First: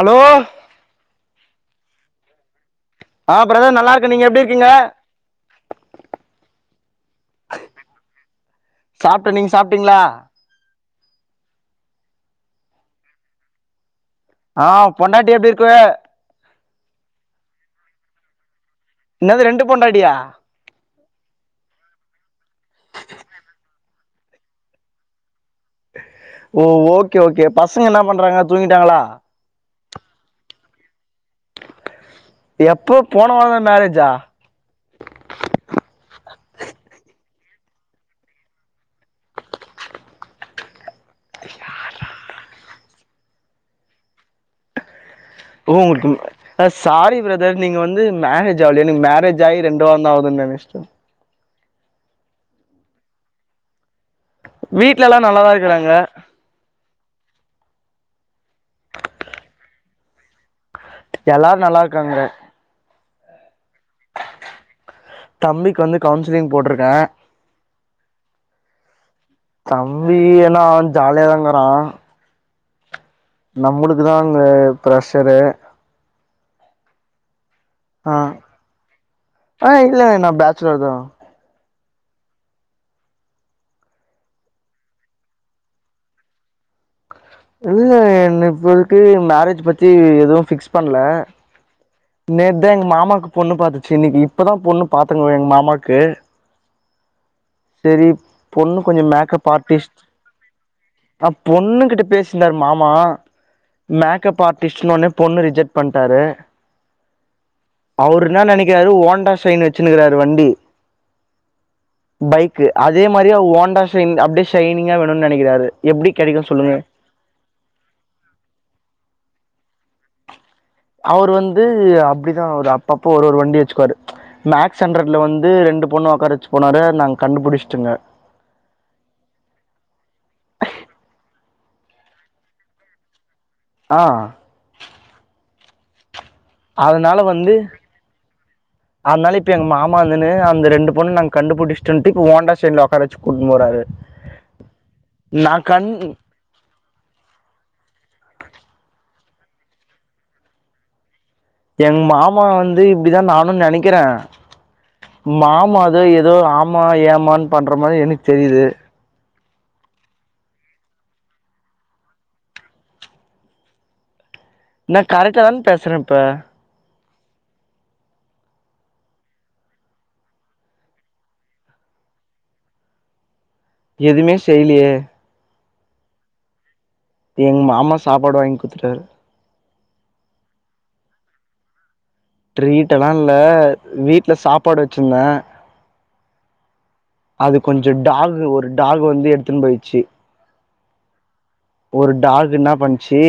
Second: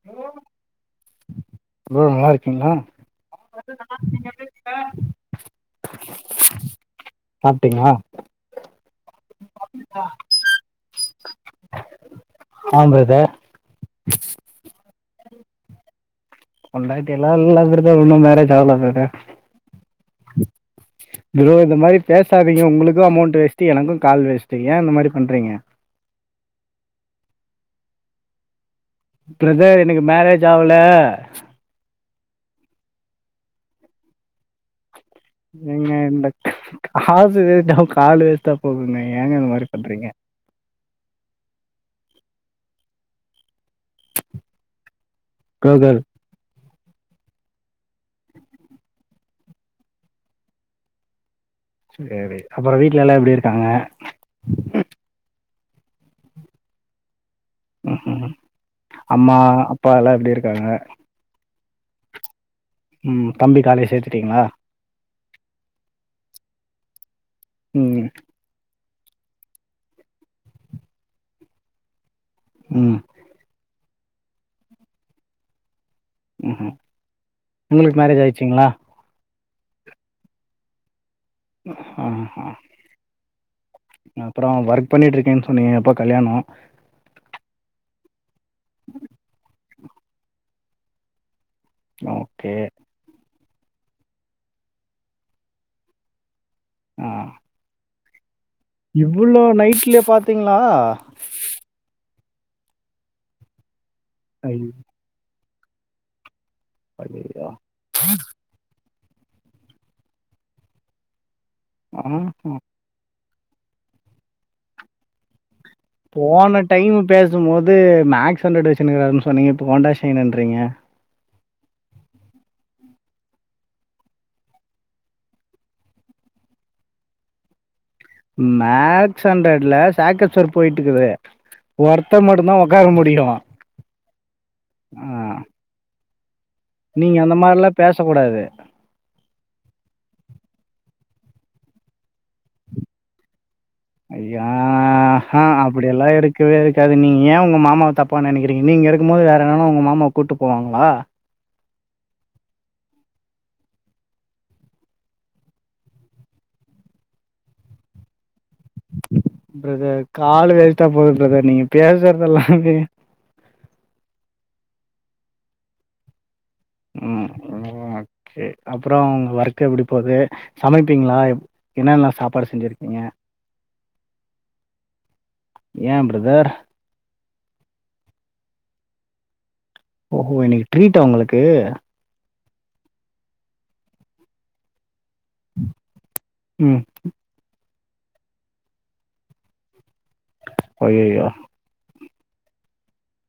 Hello hello நல்லா இருக்கீங்ளா ஆ பிரதர் நல்லா இருக்கன் நீங்க எப்டி இருக்கீங்க சாப்ட்டீங்களா சாப்ட்டன் நீங்க சாப்ட்டீங்களா ஆ பிரதர் ஆ பொன்டாட்டி எப்டி இருக்கு பொண்டாட்டியெல்லா இல்ல பிரதர் இன்னும் மேரேஜ் ஆகல பிரதர் என்னது ரெண்டு பொண்டாட்டியா ப்ரோ இந்த மாரி பேசாதீங்க உங்ளுக்கும் அமௌண்ட் வேஸ்ட்டு எனக்கும் கால் வேஸ்ட்டு ட்டு ஏன் இந்த மாரி பண்றீங்க ஓ ஓகே ஓகே பசங்க என்ன பண்றாங்க தூங்கிட்டாங்களா பிரதர் எனக்கு மேரேஜ் ஆவுல எப்போ போன வாரம் மேரேஜா ஏங்க இந்த காசு வேஸ்ட்டா கால் வேஸ்ட்டா போகுங்க ஏங்க இந்த மாரி பண்றீங்க home brother work sorry brother நீங்க வந்து மேரேஜ் ஆவுலயா எனக்கு மேரேஜ் ஆகி ரெண்டு வாரந்தான் ஆகுதுன்னு நெனச்சிட்டன் செரி அப்றோம் வீட்ல எல்லாம் எப்டி இருக்காங்க வீட்லல்லாம் நல்லாத தான் இருக்கிறாங்க ம் ம் அம்மா அப்பா எல்லாம் எப்டி இருக்காங்க எல்லாரும் நல்லா இருக்காங்க ம் தம்பி காலேஜ் சேத்துட்டீங்களா தம்பிக்கு வந்து கவுன்சிலிங் போட்ருக்கேன் ம் தம்பியெல்லாம் அவ ஜாலியாதாங்கறான் ம் நம்மளுக்கு தான் அங்க ப்ரெஷரு ம் ம் உங்களுக்கு மேரேஜ் ஆ ஆயிச்சிங்களா ஆ இல்ல நா பேச்சுலர் தான் ஆஹ்ஹான் அப்றோ ஒர்க் பண்ணிட்டுருக்கேன்னு சொன்னீங்க எப்ப கல்யாணோ இல்ல என்ன இப்பல்க்கு மேரேஜ் பத்தி எதுவு ஃபிக்ஸ் பண்ணல ஓகே நேத் தா எங்க மாமாக்கு பொண்ணு பாத்துச்சு இன்னீக்கு இப்பதா பொண்ணு பாத்துன்னு வர்றோ எங்க மாமாக்கு ம் சேரி பொண்ணு கொஞ்சோ மேக்கப் ஆர்டிஸ்ட் நைட்லயே பாத்தீங்களா? ஆ பொண்ணு கிட்ட பேசியிந்தாரு மாமா மேக்கப் ஐயோ! ஆர்ட்டிஸ்ட்னு ஒட்னே பொண்ணு ரிஜெக்ட் பண்ட்டாரு ஐயய்யோ! அவரு என்ன நெனக்கிறாரு ஓண்டா சைன் வச்சிருக்காரு வண்டி ஆஹா. பைக் அதே மாதிரி ஓண்டா சைன் அப்டியே ஷைனிங்கா வேணும்னு நெனக்கிறாரு போன டைமு பேசும்போது மேக்ஸ் ஹண்ட்ரட் வச்சிக்கின்னுக்காருன்னு சொன்னீங்க இப்போ ஹோண்டா ஷைன்ட்றீங்க அவர் வந்து அப்டிதா ஒரு அப்பப்ப ஒரு ஒரு வண்டி வச்சுக்குவாரு மேக்ஸ் ஹண்ட்ரட்ல வந்து ரெண்டு பொண்ணு ஒக்கார வச்சு போனாரு நாங்க கண்டுபுடிச்ட்டோங்க மேக்ஸ் ஹண்ட்ரட்ல சாக் அப்சர் போயிட்டுருக்குது ஒர்த்தே மட்டுந்தா ஒக்கார முடியு ஆ ஆ நீங்க அந்த மாத்ரிலா பேச கூடாது அத்னால இப்ப எங்க மாமா வந்துன்னு அந்த ரெண்டு பொண்ணு நாங்க கண்டுபிடிசட்டோன்னு இப்ப ஓண்டா சைன்ல உக்கார‌ வச்சி கூட்னு போறாரு ஐயாஹா நா அப்டி கண் எல்லா இருக் இருக்கவே இருக்காது நீங்க ஏ உங்க மாமாவ தப்பா நெனக்கிறீங்க நீங்க இருக்கும்போது வேறு எவனு உங்க மாமாவ கூப்டு போவாங்களா எங்க மாமா வந்து இப்டிதா நானு நெனக்கிறே மாமாதோ ஏதோ ஆமா ஏமான்னு பண்ற மாறி எனக்கு தெரியுது ப்ர‍தர் கால்லு வேஸ்ட்டா போது ப்ரதர் நீங்க பேசுறதெல்லாமே நா கரெக்டா தான் பேசுறேன் இப்ப ம் ஓகே அப்பறம் உங்க ஒர்க் எப்டி போது சமப்பீங்களா எப் என்னல்லா சாப்பாடு செஞ்சிருக்கீங்க எதுமே செய்லியே ஏ ப்ரதர் எங்க மாமா சாப்பாடு வாங்கி குடுத்துட்டாரு ஓஹோ இன்னைக்கு ட்ரீட்டா ஒங்களுக்கு ட்ரீட்டெல்லாம இல்ல வீட்ல சாப்பாடு வச்சிருந்தே உம் அது கொஞ்சோ டாகு ஒரு டாகு வந்து எடுத்துன்னு போயின்ச்சி ஐய்யய்யோ ஒரு டாக் இன்னா பண்ச்சி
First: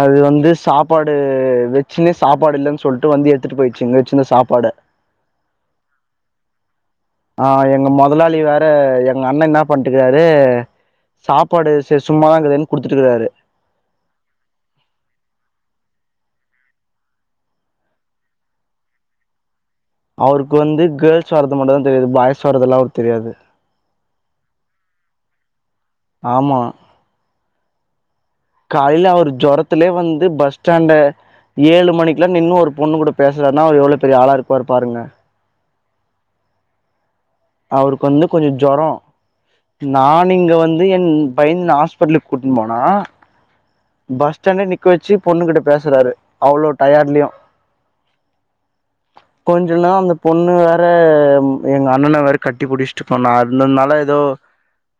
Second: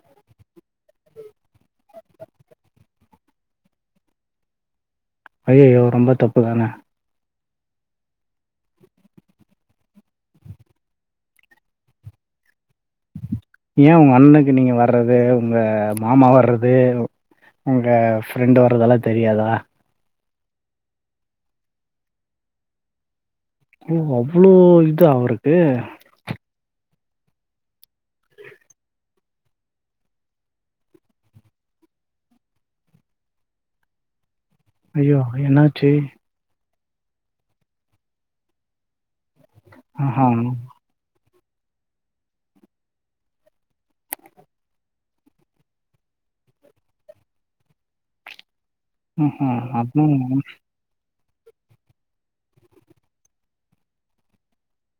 அது வந்து சாப்பாடு வச்சுன்னே சாப்பாடு இல்லன்னு சொல் ட்டு வந்து எடுத்துட்டு போயிச்சு இங்க வச்சிற்ந்த சாப்பாட ஐய்யயோ ரொம்ப தப்பு தான ஆ எங்க மொதலாளி வேற எங்க அண்ணே என்னா பண்டுக்குறாரு சாப்பாடு செரி சும்மாதா இங்கு தேனு குடுத்துட்டுக்கறாரு ஏ ஒங்க அண்ணுக்கு நீங்க வர்றது உங்க மாமா வர்றது உங்க ஃப்ரெண்டு் வர்றதெல்லா தெரியாதா அவருக்கு வந்து கேள்ஸ் வர்றது மட்டும் தா தெரியாது பாய்ஸ் வர்றது எல்லா அவருக்கு தெரியாது ஓ அவ்ளோ இதா அவருக்கு ஆமா காலைல அவர் ஜொரத்துலயே வந்து பஸ் ஸ்டாண்ட ஏழு மணிக்குலா நின்னு ஒரு பொண்ணு கூட பேசுறார்னா அவர் எவ்ளோ பெரிய ஆளா இருக்கும் ஐயோ என்னாச்சு அவருக் வந்து கொஞ்சொ ஜொரமொ ஆஹா நான் இங்க வந் து என் பையன் ஹாஸ்பிட்டல் கூட்னு போனா பஸ் ஸ்டாண்டே நிக்க வச்சு பொண்ணு கிட்ட பேசுறாரு அவ்ளோ டயட்லயு ம்ஹும் கொஞ்சுனா அப்டினா அந்த பொண்ணு வே ற எங்க அண்ணன வேற கட்டி புடிச்ட்டு பண்ண அந்தத்னால ஏதோ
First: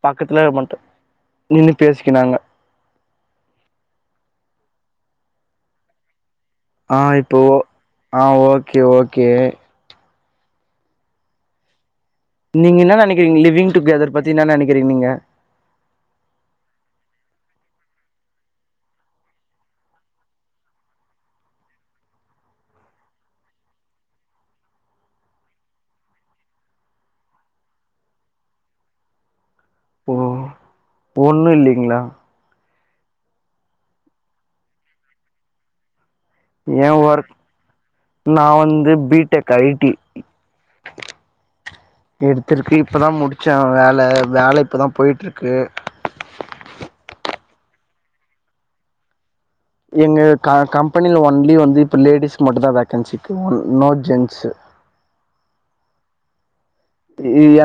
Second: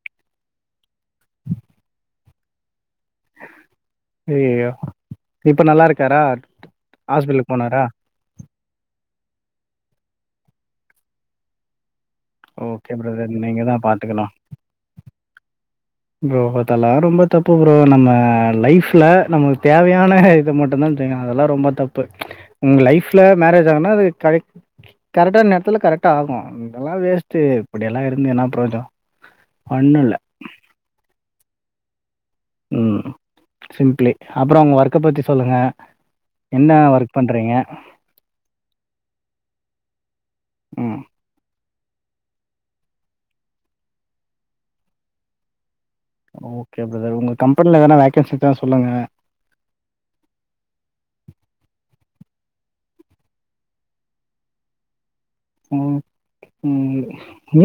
பக்கத்துல மட்டு நின்னு பேசிக்கினாங்க ஐயயோ இப்ப நல்லா இருக்காரா ஆ இப்போ ஹாஸ்பிட்டலுக்கு போனாரா ஆ ஓகே ஓகே நீங்க என்ன ஓகே நெனக்கிறீங்க பிரதர் நீங்க லிவ்விங் தா டு கெதர் பாத்துக்கணு பத்தி என்ன நெனக்கிறீங் நீங்க ப்ரோ அதெல்லா ரொம்ப தப்பு ப்ரோ நம்ம லைஃப்ல நம்ளுக் தேவையான இத மட்டுந்தா அதெல்லா ரொம்ப தப்பு உங்க லைஃப்ல மேரேஜ் ஆனா அது கரெக் கரெக்ட்டான் நேரத்ல கரெக்ட்டா ஆகு இதெல்லா வேஸ்ட்டு இப்டியெல்லா இருந்து என்னா ப்ரோஜனொ ஒன்னுல்ல ஒன்னு இல்லிங்ளா ம் சிம்ப்ளி அப்பறொ உங்க ஒர்க்க பத்தி சொல்லுங்க என்ன ஏ ஒர்க் ஒர் பண்றீங்க நா வந்து பி டெக் ஐ டி ம் எடுத்துருக்கு இப்பதா முடிச்ச வேல வேல இப்பதா போய்ட்ருக்கு ஓகே ப்ரதர் உங்க கம்பனில எதனா வேக்கன்சி இந்தா சொல்லுங்க எங்க க கம்பனில ஒன்லி வந்து இப்போ லேடிஸ் மட்டுந்தா வேக்கன்சி இருக்கு ப்ரோ நோ ஜென்ஸு ம் ம்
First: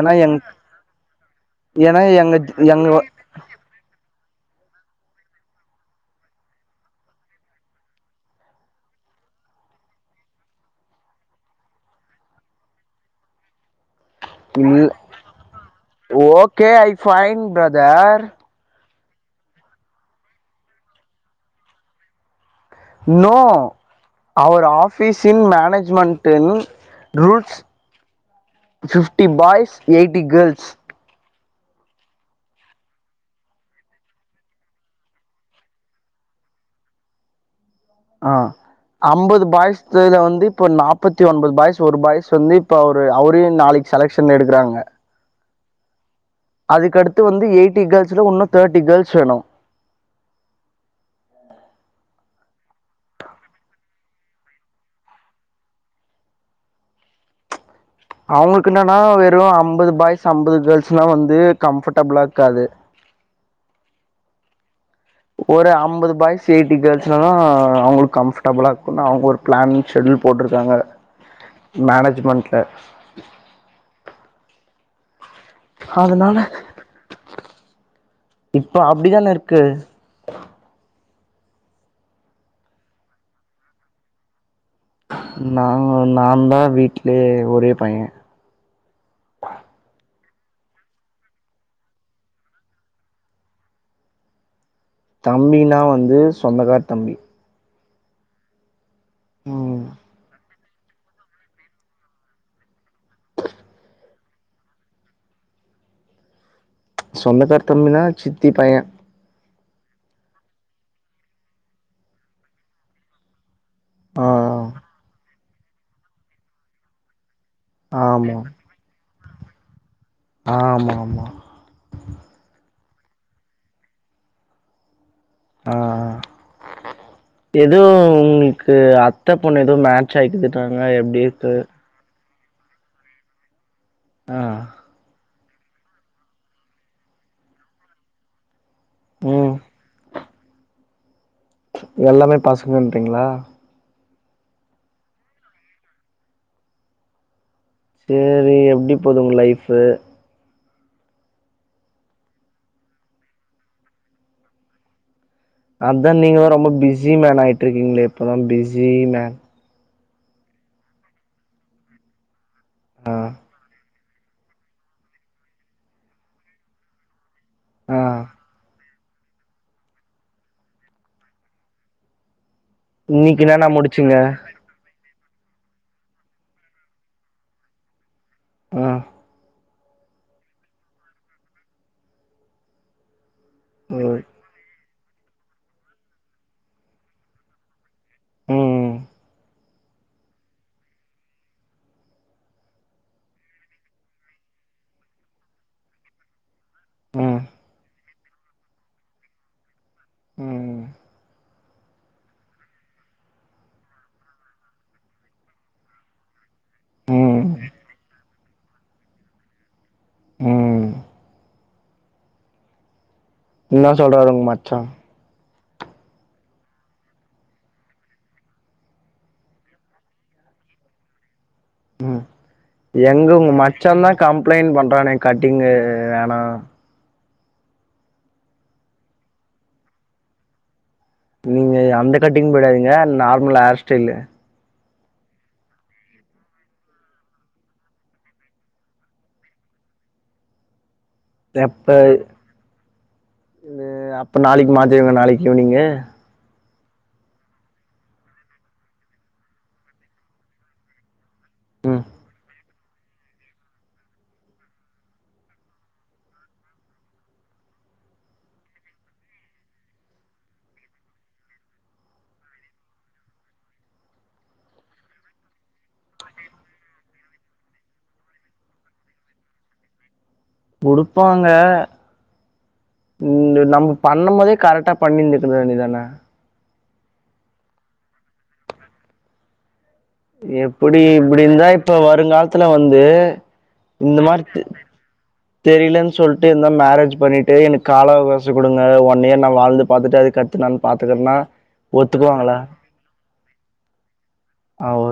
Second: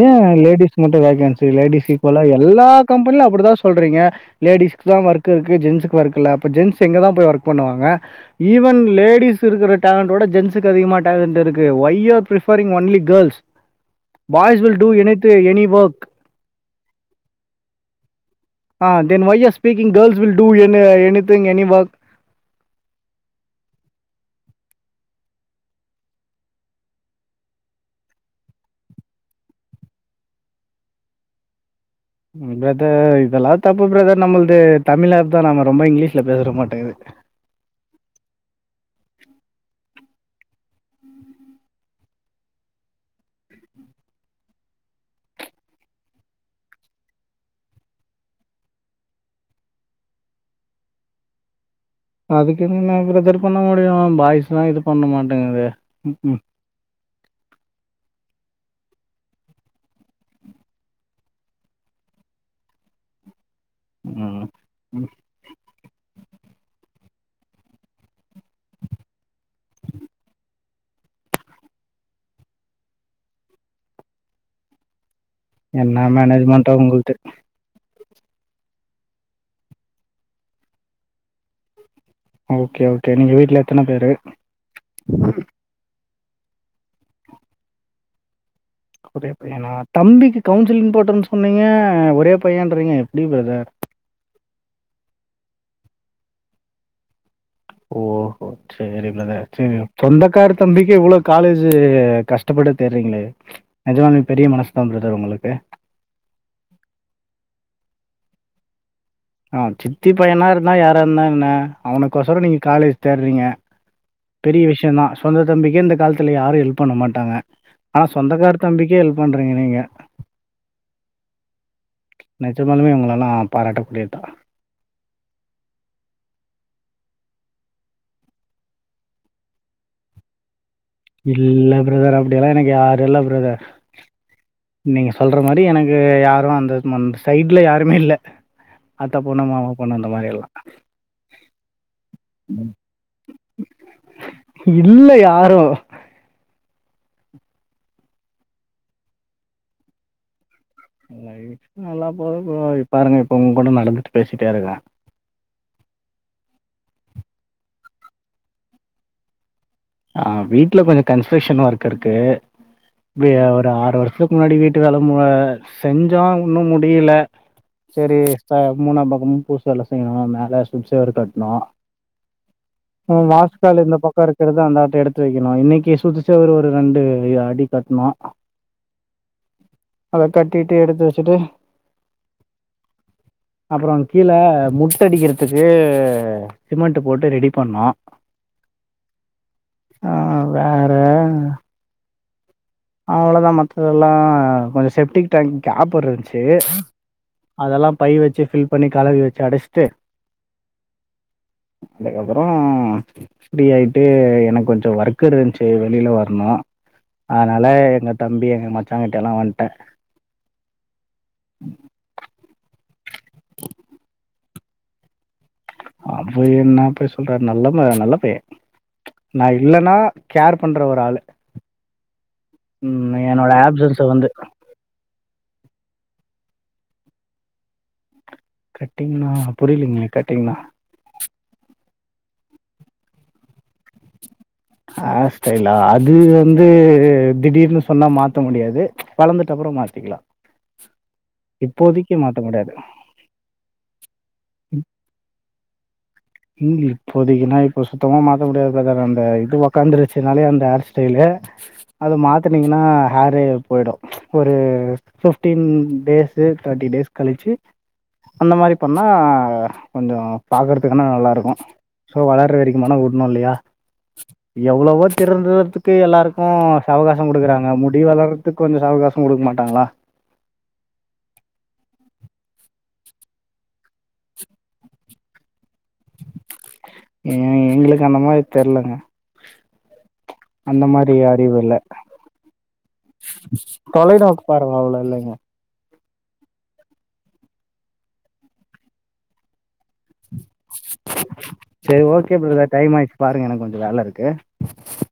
ஏ எங் லேடிஸ் மட்டு வேக்கன்சி லேடிஸ் ஏன்னா இப்போலா எங்க எல்லா எங்க கம்பெனிலு அப்டிதா சொல்றீங்க லேடிஸ்க்குதா ஒர்க் இருக்கு ஜென்ஸுக்கு ஒர்க் இல்ல அப்ப ஜென்ஸ் எங்கதா போய் ஒர்க் பண்ணுவாங்க ஈவன் லேடீஸ் இருக்குற டேலண்ட்ட உட ஜென்ஸுக்கு அதிகமா டேலண்ட் இருக்கு why you preferring only girls boys will do anything any work K I find brother ah then why your speaking girls will do any anything any work no our ஆஃபீஸின் மேனேஜ்மெண்ட்டில் rules fifty boys eighty girls brother இதெல்லா தப்பு brother நம்மள்து Tamil அர்த்தொ நம்ம ரொம்ப இங்கிலீஷ்ல பேசுற மாட்டேங்கிது ஆ அம்பது பாய்த இதுல வந்து இப்ப நாப்பத்தி ஒன்பது பாய்சு ஒரு பாய்சு வந்து இப்ப அவரு அவரையு நாளைக் செலெக்ஷன் எடுக்குறாங்க அதுக்கடுத்து வந்து எய்ட்டி கேர்ள்ஸ்ல உன்னு தேட்டி கேர்ள்ஸ் வேணு அதுக்கென்ன நா ப்ரதர் பண்ண முடியு பாய்ஸ்லா இது பண்ண மாட்டேங்கிது ம்ம் அவ்ங்களுக்கு என்னன்னா வெறு அம்பது பாய்ஸ் அம்பது கேர்ள்ஸ்னா வந்து கம்ஃபட்டபுளா இருக்காது ம் ம் ஒரு அம்பது பாய்ஸ் எய்ட்டி கேள்ஸ்னாதா அவ்ங்களுக்கு கம்ஃபடபுளா இருக்குன்னா அவ்ங்க ஒரு ப்ளான் ஷெடியூல் போட்ருக்காங்க மேனேஜ்மெண்ட்ல என்னா அதனால மேனேஜ்மெண்ட்டோ உங்கள்து இப்ப அப்டிதான இருக்கு ஓகே ஓகே நீங்க வீட்ல எத்தன பேரு நாங்க நாந்தா வீட்லயே ஒரே பையே ஒரே பையனா தம்பிக்கு கவுன்சிலிங் போட்டன் சொன்னீங்க ஒரே பையன்றிங்க எப்டி பிரதர் தம்பினா வந்து சொந்தக்கார் தம்பி ஓஹோ சேரி பிரதர் செரி ம் சொந்தக்கார் தம்பிக்கே இவ்ளோ காலேஜு கஷ்டப்பட்டு தேட்றீங்ளே நெஜமாவே பெரிய மனஸ்தா பிரதர் உங்களுக்கு சொந்தக்கார் தம்பினா சித்தி பையே ஆ சித்தி பையனா இருந்தா யாரா இருந்தா என்ன அவனுக்கொசரோ நீங்க காலேஜ் தேட்றீங்க ஆ பெரிய விஷயந்தா சொந்த தம்பிக்கே இந்த காலத்துல யாரு ஹெல்ப் பண்ண மாட்டாங்க ஆனா ஆமா சொந்தக்காரத் தம்பிக்கு ஹெல்ப் பண்றீங்க நீங்க ஆமாமா நெஜமாலுமே உங்கள எல்லா பாராட்டக்கூடியத்தா ஆ எதோ உங்களுக்கு அத்த பொண்ணு எதோ மேட்ச் ஆயிடுதுன்னாங்க எப் இல்ல பிரதர் அப்டியெல்லா எனக் யாருல்ல பிரதர் ஆ நீங்க சொல்ற மாரி எனக்கு யாரு அந்த மன் அந்த சைட்ல யாருமே இல்ல அத்த பொண்ணு ம் மாமா பொண்ணு அந்த மாரி எல்லா எல்லாமே பசங்கன்றிங்ளா இல்ல யாரு சேரி எப்டி போது உங்க லைஃபு லைஃப் நல்லா போது போகாது இப் பாருங்க இப்ப உங்க கூட நடந்துட்டு பேசிட்டே இருக்கே அத் தா நீங்கல்லா ரொம்ப பிஸி மேன் ஆயிட்ருக்கீங்ளே இப்பதா பிஸி மேன் ஆ வீட்ல கொஞ்ச கன்ஸ்ட்ரக்ஷன் ஒர்க் இருக்கு ஆ எப்டி ஒரு ஆறு வருஷத் முன்னாடி வீட்டு வேல மு செஞ்சோ இன்னு முடியல ஆ செரி ச மூணா பக்கமு பூசு வேல செய்ணு மேல சுத் செவுரு கட்னோ உ இன்னைக்கு என்னன்னா வாஸ்கால் இந்த முடிச்சீங்க பக்கோ இருக்றது தா அந்த ஆட்ட எடுத்து வெக்கணு இன்னைக்கு சுத்து செவுரு ஒரு ரெண்டு யா அடி கட்னோ ஆ அத கட்டிட்டு எடுத்து வெச்சிட்டு அப்றோ ம் கீழ முட்டடிக்கிறதுக்கு சிமெண்ட் போட்டு ரெடி பண்ணோ ம் ஆ வே ற அவ்ளதா மத்ததெல்லா கொஞ்ச செப்டிக் டேங்க் கேப் இருந்ச்சு ம் அதெல்லா பை வெச்சு ஃபில் பண்ணி கலவி வெச்சு அடச்சிட்டு ம் அதுக்கப்றோ ஃப்ரீ ஆயிட்டு எனக் கொஞ்ச ஒர்க் இருந்ச்சு வெளில வர்ணு ம் அலே எங்க தம்பி எங்க மச்சாங்கிட்ட எல்லா வந்ட்டே ம் என்னா சொல்றாரு உங் மச்சா அவ்ரு என்னா போய் சொல்றாரு நல்லவ்ங்க நல்ல பையே நா இல்லன்னா கேர் பண்ற ஒரு ஆளு ம் ம் எங்க உங்க என்னோட ஆப்சன்ஸ மச்சாந்தா வந்து கம்ப்ளைண்ட் பண்றானே கட்டிங்கு வேணா கட்டிங்னா புரிய்லீங்க கட்டிங்னா நீங்க அந்த கட்டிங் போயிடாதீங்க நார்மல் ஹேர் ஸ்டைலு ஹேர்ஸ்டைலா அது வந்து திடீர்னு சொன்னா மாத்த முடியாது வளந்துட்ட அப்றோ மாத்திகலா செப்பல் அ அப்போ நாளைக்கு மாத்திவங்க நாளைக்கு ஈவனிங்கு இப்போதைக்குன்னா இப்ப சுத்தமா மாத்த முடியாது ப்ரதர் அந்த இது உக்காந்துருச்சுனாலே அந்த ஹேர் ஸ்டைலு ம் அது மாத்துனிங்கன்னா ஹேரே போய்டு ஒரு ஃபிப்டீன் டேஸு தேர்ட்டி டேஸ் கழிச்சி அந்த மாரி பண்ணா கொஞ்சோ பாக்கறதுக் ஆனா நல்லாருக்கு சோ வளர்ற வரைக்கும்மான வுடணு இல்லையா எவ்வளோவோ திருந்துறதுக்கு எல்லாருக்கு சவகாசம் குடுக்குறாங்க முடி வளறதுக்கு கொஞ்சோ சவகாசம் குடுக்க மாட்டாங்களா குடுப்பாங்க நம்ம பண்ணு போதே கரெக்டா பண்ணியிருந்துக்க வேண்டி தான ம் எங்களுக்கு அந்த மாரி தெர்லங்க அந்த எப்டி மாரி இப்டி அறிவு இருந்தா இல்ல இப்ப வருங்காலத்துல வந்து தொலைநோக்கு பார்வ அவ்ளோ இல்லங்க தெரிலன்னு சொல்ட்டு இரு மேரேஜ் பண்ணிட்டு எனக்கு கால அவகாசம் குடுங்க ஒன் இயர் நான் வாழ்ந்து பாத்துட்டு அதுகடுத்து நானு பாத்துக்கறேன்னா சரி ஓகே ஒத்துக்குவாங்களா பிரதர் டைம் ஆயிடுச்சு பாருங்க எனக்கு கொஞ்சோ வேல இருக்கு அ ஓ